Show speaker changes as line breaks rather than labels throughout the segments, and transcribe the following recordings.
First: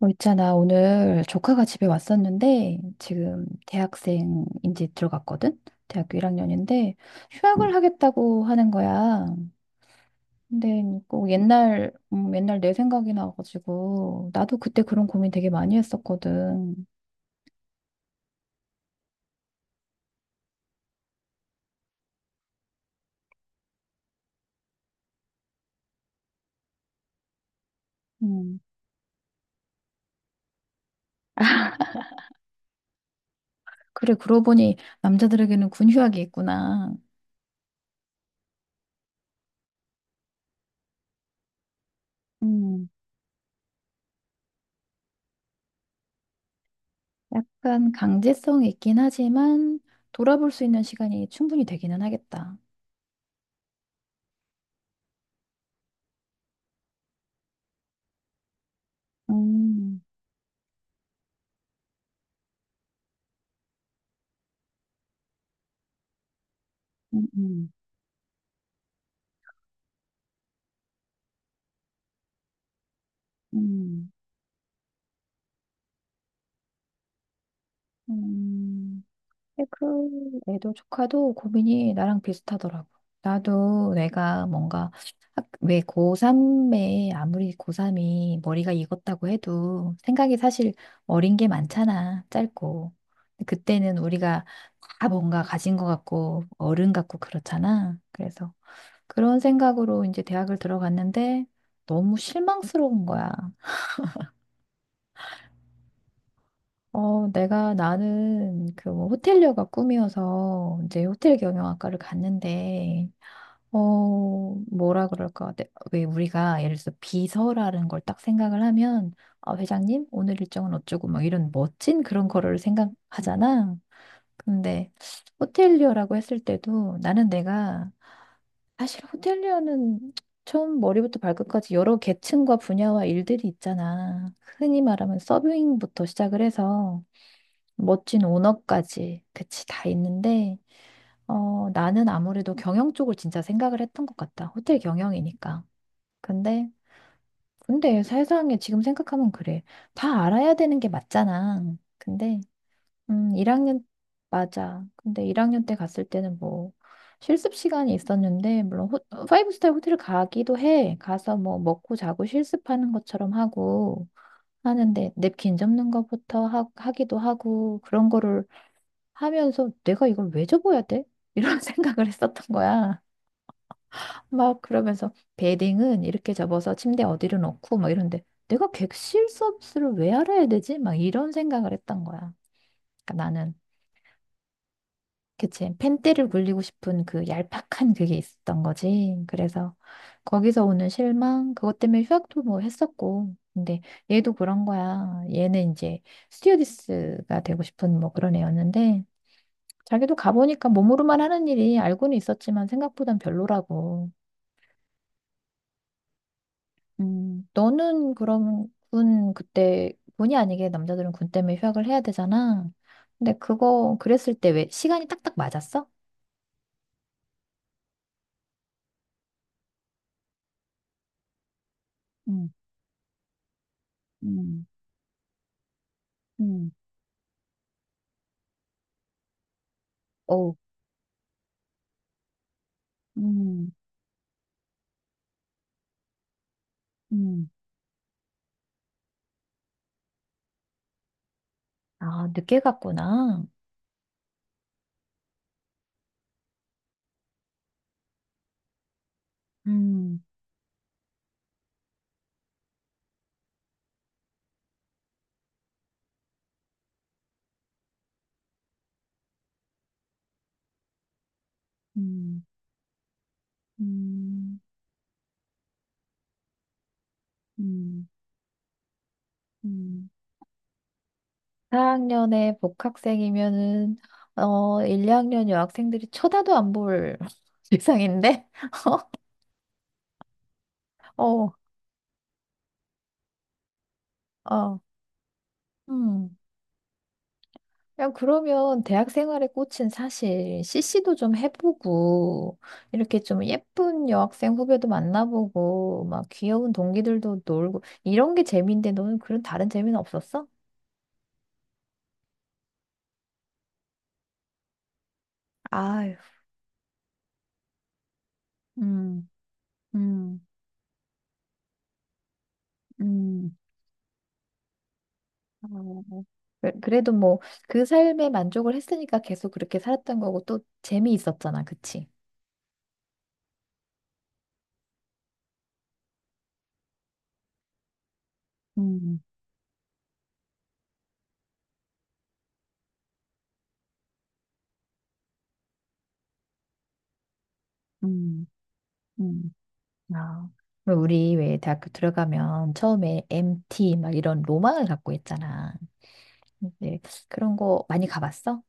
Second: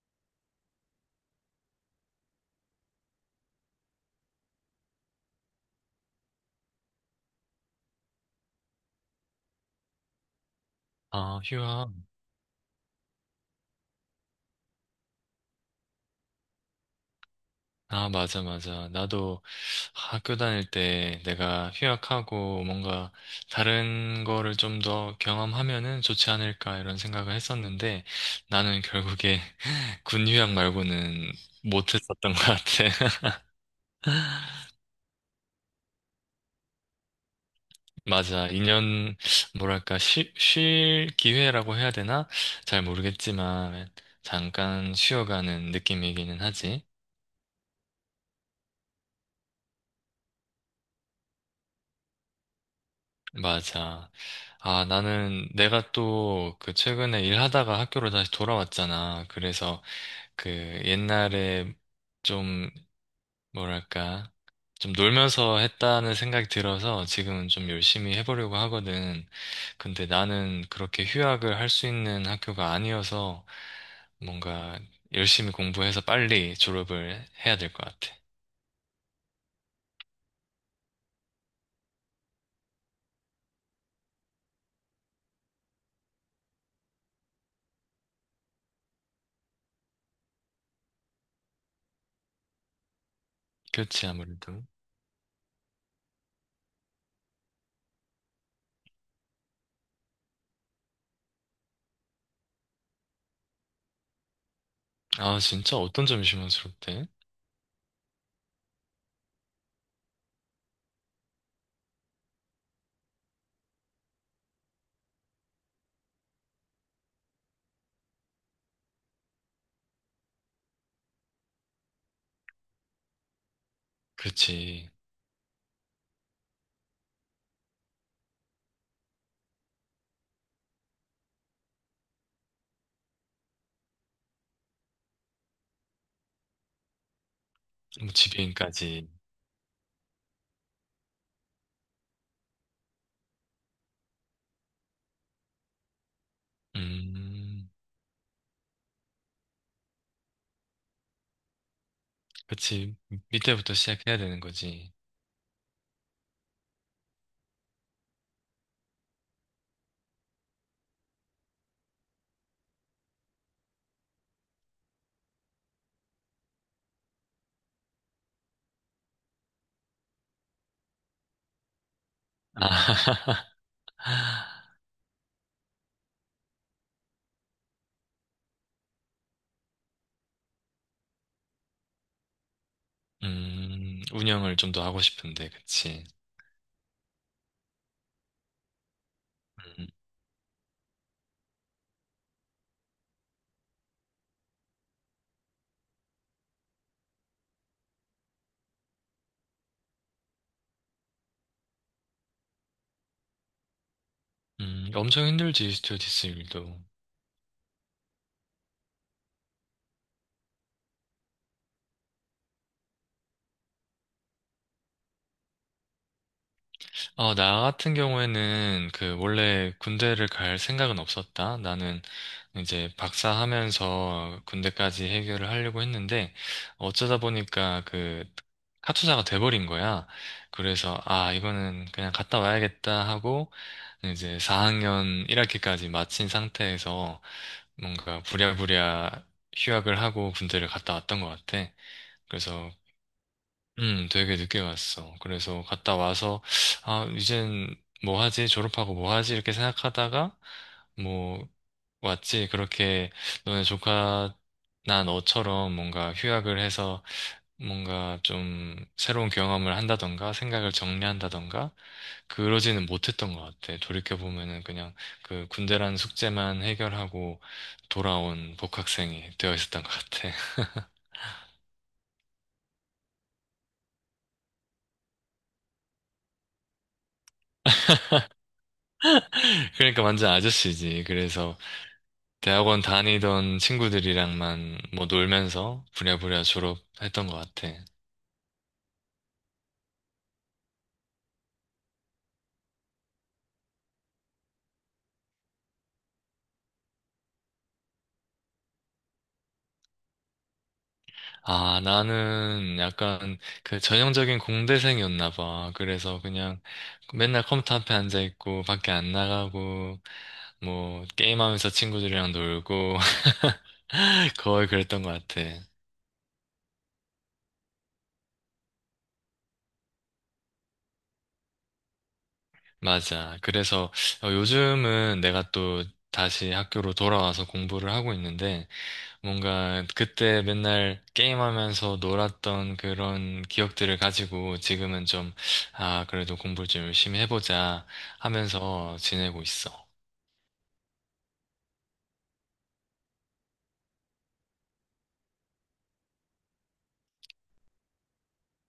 있잖아. 오늘 조카가 집에 왔었는데, 지금 대학생 이제 들어갔거든? 대학교 1학년인데, 휴학을 하겠다고 하는 거야. 근데 꼭
아, 휴학.
옛날 내 생각이 나가지고, 나도 그때 그런 고민 되게 많이 했었거든.
아, 맞아, 맞아. 나도 학교 다닐 때 내가 휴학하고 뭔가 다른 거를 좀 더 경험하면은 좋지 않을까 이런 생각을 했었는데
음.
나는 결국에 군 휴학 말고는 못했었던 것 같아.
그래, 그러고 보니 남자들에게는 군 휴학이 있구나.
맞아. 2년, 뭐랄까, 쉴 기회라고 해야 되나? 잘
음.
모르겠지만 잠깐 쉬어가는 느낌이기는 하지.
약간 강제성이 있긴 하지만, 돌아볼 수 있는 시간이 충분히 되기는 하겠다.
맞아. 아, 나는 내가 또 그 최근에 일하다가 학교로 다시 돌아왔잖아. 그래서
음,
그 옛날에 좀 뭐랄까 좀 놀면서 했다는 생각이 들어서
음,
지금은 좀
음.
열심히 해보려고 하거든. 근데 나는 그렇게 휴학을 할 수 있는 학교가 아니어서
음.
뭔가 열심히 공부해서 빨리 졸업을 해야 될 것 같아.
음, 근데 그 애도 조카도 고민이 나랑 비슷하더라고. 나도 내가 뭔가 왜 고3에 아무리 고3이 머리가 익었다고 해도 생각이 사실 어린 게 많잖아. 짧고. 근데 그때는
그렇지,
우리가
아무래도.
다 뭔가 가진 것 같고 어른 같고 그렇잖아. 그래서 그런 생각으로 이제 대학을 들어갔는데 너무 실망스러운 거야.
아, 진짜 어떤 점이 실망스럽대?
내가 나는 그 뭐 호텔리어가 꿈이어서 이제 호텔 경영학과를 갔는데, 뭐라 그럴까? 왜 우리가 예를 들어서 비서라는 걸 딱 생각을 하면, 아, 회장님, 오늘 일정은 어쩌고 막 이런 멋진 그런 거를 생각하잖아.
그렇지.
근데 호텔리어라고 했을 때도 나는 내가 사실 호텔리어는 처음 머리부터 발끝까지 여러 계층과 분야와 일들이 있잖아. 흔히 말하면 서빙부터 시작을 해서
뭐
멋진
지배인까지.
오너까지, 그치, 다 있는데, 나는 아무래도 경영 쪽을 진짜 생각을 했던 것 같다. 호텔 경영이니까. 근데,
음,
근데 세상에 지금 생각하면 그래. 다 알아야 되는 게 맞잖아. 근데,
그치. 밑에부터
1학년,
시작해야 되는
맞아.
거지.
근데 1학년 때 갔을 때는 뭐, 실습 시간이 있었는데, 물론, 파이브 스타 호텔을 가기도 해. 가서 뭐, 먹고 자고 실습하는 것처럼 하고, 하는데, 냅킨 접는 것부터 하기도 하고, 그런 거를 하면서 내가 이걸 왜 접어야 돼? 이런 생각을 했었던
아,
거야. 막 그러면서 베딩은 이렇게 접어서 침대 어디로 놓고 막 이런데 내가 객실 서비스를 왜 알아야 되지? 막 이런 생각을 했던 거야. 그러니까 나는
운영을 좀 더 하고 싶은데,
그치
그치.
펜대를 굴리고 싶은 그 얄팍한 그게 있었던 거지. 그래서
음,
거기서 오는 실망 그것 때문에 휴학도 뭐 했었고 근데 얘도 그런 거야. 얘는 이제 스튜어디스가 되고 싶은 뭐 그런 애였는데 자기도 가보니까 몸으로만 하는 일이 알고는 있었지만 생각보단 별로라고.
엄청 힘들지, 스튜어디스 일도.
너는 그럼 군 그때 군이 아니게 남자들은 군 때문에 휴학을 해야 되잖아. 근데 그거 그랬을 때 왜 시간이 딱딱 맞았어?
어, 나 같은 경우에는 그 원래 군대를 갈 생각은 없었다. 나는
음,
이제 박사하면서
음,
군대까지 해결을 하려고 했는데
음,
어쩌다 보니까 그 카투사가 돼버린 거야.
어,
그래서 아, 이거는 그냥 갔다 와야겠다 하고
음,
이제 4학년 1학기까지 마친 상태에서
음,
뭔가 부랴부랴 휴학을 하고 군대를 갔다 왔던 것 같아.
아, 늦게
그래서,
갔구나.
되게 늦게 갔어. 그래서 갔다 와서, 아, 이젠 뭐 하지? 졸업하고 뭐 하지? 이렇게
음,
생각하다가, 뭐, 왔지. 그렇게 너네 조카, 나 너처럼 뭔가 휴학을 해서 뭔가 좀 새로운 경험을 한다던가 생각을 정리한다던가
음,
그러지는 못했던 것 같아.
음,
돌이켜보면은 그냥 그 군대라는 숙제만 해결하고
음,
돌아온 복학생이 되어 있었던 것
음.
같아.
4학년에 복학생이면은 1, 2학년 여학생들이 쳐다도 안 볼 세상인데
그러니까 완전 아저씨지.
어,
그래서 대학원 다니던
어,
친구들이랑만 뭐 놀면서
음.
부랴부랴 졸업했던 것 같아.
그냥 그러면 대학 생활의 꽃은 사실 CC도 좀 해보고 이렇게 좀 예쁜 여학생 후배도 만나보고 막 귀여운 동기들도 놀고 이런 게 재미인데 너는 그런 다른 재미는 없었어?
아, 나는 약간 그 전형적인 공대생이었나 봐.
아유,
그래서 그냥 맨날 컴퓨터 앞에 앉아 있고 밖에 안
음,
나가고
음,
뭐 게임하면서 친구들이랑 놀고
음.
거의 그랬던 것 같아.
어, 그래도 뭐 그 삶에 만족을 했으니까 계속 그렇게 살았던 거고 또 재미있었잖아, 그치?
맞아. 그래서 어, 요즘은 내가 또 다시 학교로 돌아와서 공부를 하고 있는데
음,
뭔가 그때 맨날 게임하면서 놀았던 그런 기억들을 가지고 지금은 좀, 아, 그래도 공부를 좀 열심히 해보자
음,
하면서 지내고
음.
있어.
아. 왜 우리 왜 대학교 들어가면 처음에 MT 막 이런 로망을 갖고 있잖아. 근데 그런 거 많이 가봤어?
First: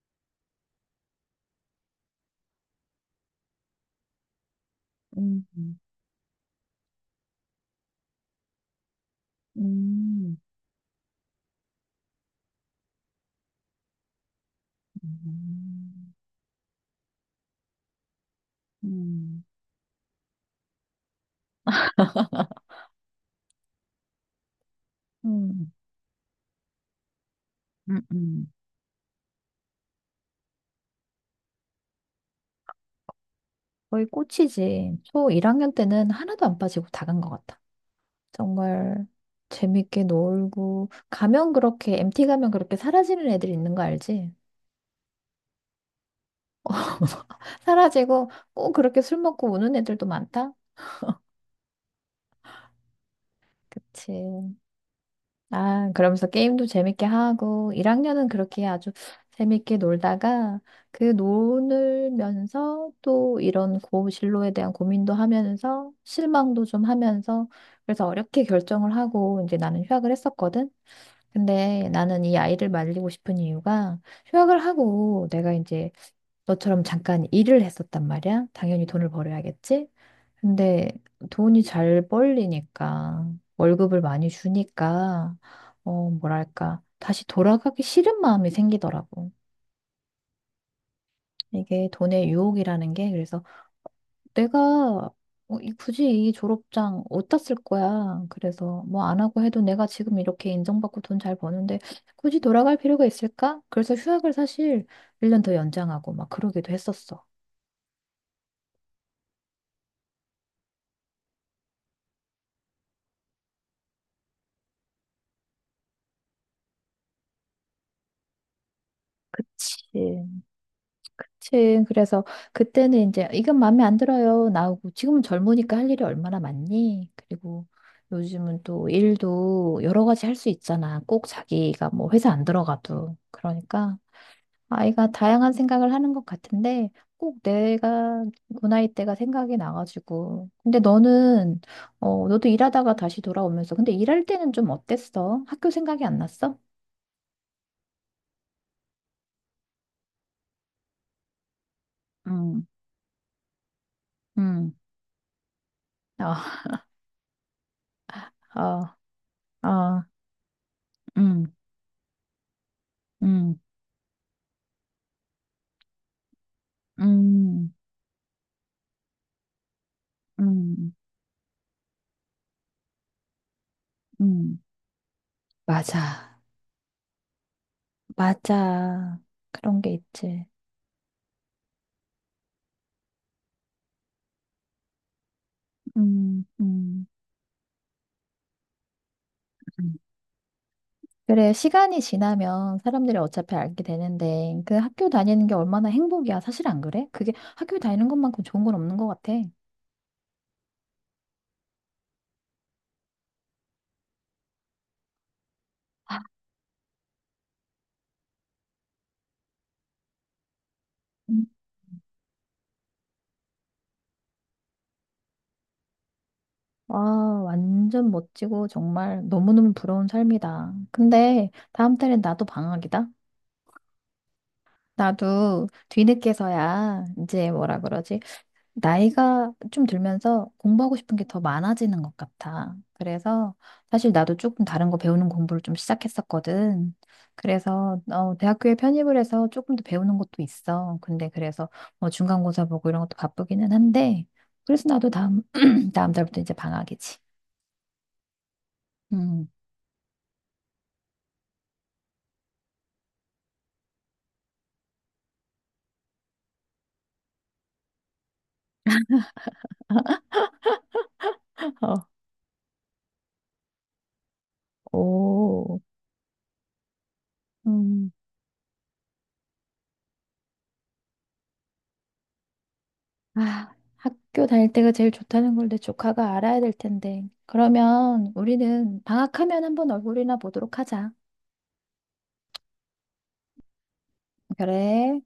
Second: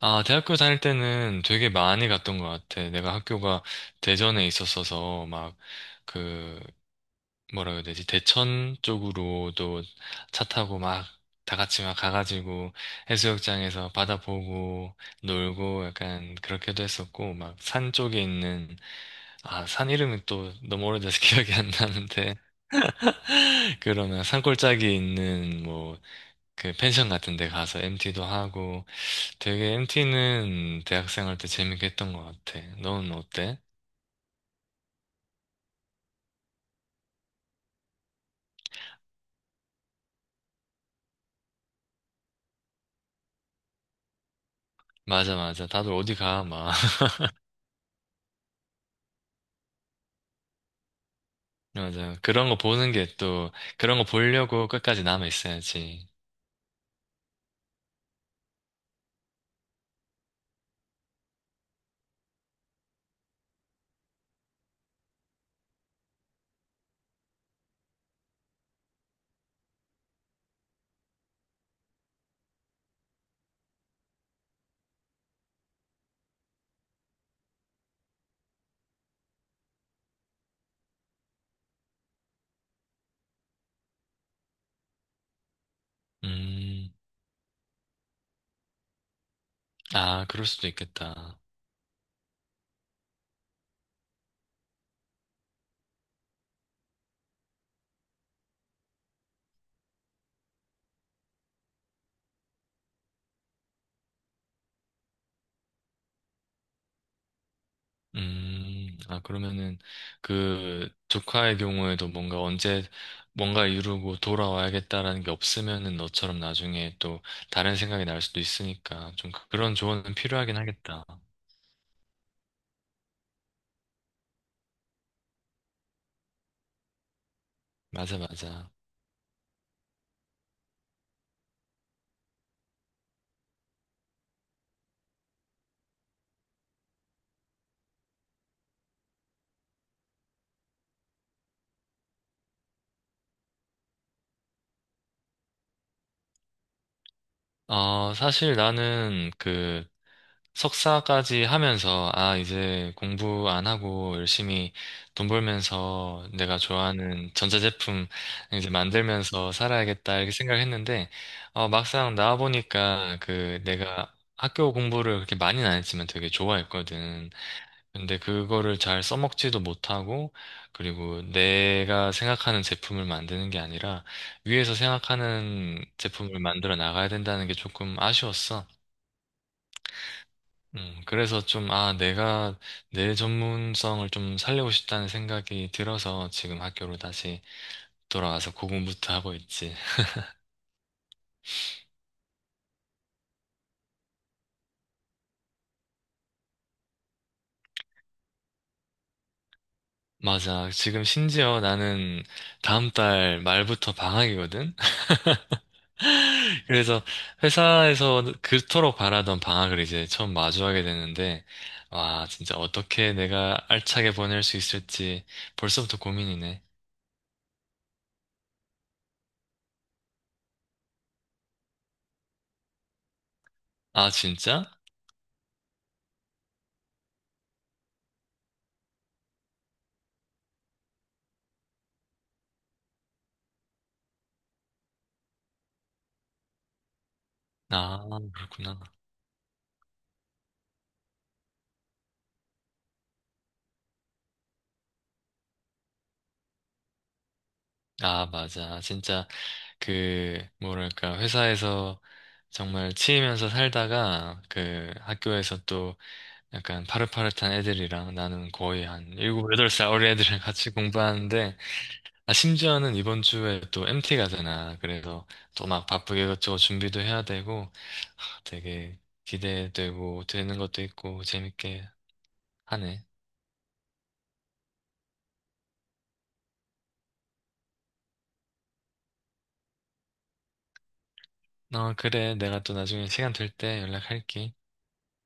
아, 대학교 다닐 때는 되게 많이 갔던 것 같아. 내가 학교가 대전에 있었어서
음,
막
음,
그 뭐라 그래야 되지? 대천 쪽으로도
음,
차 타고 막 다 같이 막 가가지고 해수욕장에서 바다 보고 놀고
음,
약간 그렇게도 했었고 막 산 쪽에 있는
음.
아, 산 이름이 또 너무 오래돼서 기억이 안 나는데 그러면 산골짜기에 있는
음,
뭐 그 펜션 같은 데 가서 MT도
음.
하고 되게 MT는 대학생 할 때 재밌게 했던 것 같아. 너는 어때?
거의 꽃이지. 초 1학년 때는 하나도 안 빠지고 다 간 것 같아. 정말 재밌게 놀고 가면 그렇게 MT 가면 그렇게 사라지는 애들 있는 거 알지?
맞아, 맞아, 다들 어디 가 막.
사라지고 꼭 그렇게 술 먹고 우는 애들도 많다.
맞아요. 그런 거 보는 게 또, 그런 거
그치.
보려고 끝까지 남아
아,
있어야지.
그러면서 게임도 재밌게 하고 1학년은 그렇게 아주 재밌게 놀다가 그 놀면서 또 이런 고진로에 대한 고민도 하면서 실망도 좀 하면서 그래서 어렵게 결정을 하고 이제 나는 휴학을 했었거든. 근데 나는 이 아이를 말리고 싶은 이유가 휴학을 하고 내가 이제 너처럼 잠깐 일을 했었단 말이야. 당연히 돈을 벌어야겠지. 근데 돈이 잘 벌리니까 월급을 많이 주니까 뭐랄까
음,
다시 돌아가기 싫은 마음이 생기더라고.
아, 그럴 수도 있겠다.
이게 돈의 유혹이라는 게 그래서 내가 굳이 이 졸업장 어디다 쓸 거야. 그래서 뭐 안 하고 해도 내가 지금 이렇게 인정받고 돈 잘 버는데 굳이 돌아갈 필요가 있을까? 그래서 휴학을 사실 1년 더 연장하고 막 그러기도 했었어.
아, 그러면은, 그, 조카의 경우에도 뭔가 언제, 뭔가 이루고 돌아와야겠다라는 게 없으면은 너처럼 나중에 또 다른 생각이 날 수도 있으니까 좀 그런 조언은
그치.
필요하긴 하겠다.
그치. 그래서 그때는 이제 이건 마음에 안 들어요. 나오고 지금은 젊으니까 할 일이 얼마나 많니? 그리고
맞아,
요즘은
맞아.
또 일도 여러 가지 할 수 있잖아. 꼭 자기가 뭐 회사 안 들어가도. 그러니까 아이가 다양한 생각을 하는 것 같은데 꼭 내가 그 나이 때가 생각이 나가지고. 근데 너는 너도 일하다가 다시 돌아오면서 근데 일할 때는 좀 어땠어? 학교 생각이 안 났어?
어, 사실 나는 그, 석사까지 하면서, 아,
음,
이제 공부 안 하고 열심히
음,
돈 벌면서 내가
아,
좋아하는 전자제품 이제
아,
만들면서
아,
살아야겠다, 이렇게 생각했는데,
음,
어, 막상 나와보니까
음,
그 내가 학교 공부를 그렇게 많이는 안 했지만 되게 좋아했거든.
음,
근데 그거를 잘 써먹지도 못하고,
음,
그리고 내가 생각하는 제품을 만드는 게 아니라,
음.
위에서 생각하는
맞아.
제품을 만들어 나가야 된다는 게 조금 아쉬웠어.
맞아. 그런 게 있지.
그래서 좀, 아, 내가 내 전문성을 좀 살리고 싶다는 생각이 들어서
음,
지금 학교로
음.
다시 돌아와서 고군분투 하고 있지.
그래, 시간이 지나면 사람들이 어차피 알게 되는데, 그 학교 다니는 게 얼마나 행복이야. 사실 안 그래? 그게 학교 다니는 것만큼 좋은 건 없는 것 같아.
맞아. 지금 심지어 나는 다음 달 말부터 방학이거든?
아,
그래서 회사에서 그토록 바라던 방학을 이제 처음 마주하게 되는데,
음.
와, 진짜 어떻게 내가 알차게 보낼 수 있을지 벌써부터 고민이네.
와, 완전 멋지고 정말 너무너무 부러운 삶이다. 근데 다음 달엔 나도 방학이다.
아, 진짜?
나도 뒤늦게서야 이제 뭐라 그러지? 나이가 좀 들면서 공부하고 싶은 게 더 많아지는 것 같아. 그래서 사실 나도 조금 다른 거 배우는 공부를 좀 시작했었거든.
아,
그래서 대학교에
그렇구나.
편입을 해서 조금 더 배우는 것도 있어. 근데 그래서 뭐 중간고사 보고 이런 것도 바쁘기는 한데 그래서 나도 다음 다음 달부터 이제 방학이지.
아, 맞아. 진짜
음.
그 뭐랄까 회사에서 정말 치이면서 살다가 그 학교에서 또 약간 파릇파릇한 애들이랑 나는 거의 한 7~8살 어린 애들이랑 같이 공부하는데
어,
아 심지어는 이번 주에 또 MT 가잖아. 그래서 또
오.
막 바쁘게 이것저것 준비도 해야 되고
음.
되게 기대되고 되는 것도 있고 재밌게 하네.
아, 학교 다닐 때가 제일 좋다는 걸 내 조카가 알아야 될 텐데. 그러면 우리는 방학하면 한번 얼굴이나 보도록 하자.
어, 그래. 내가 또 나중에 시간 될 때 연락할게.
그래.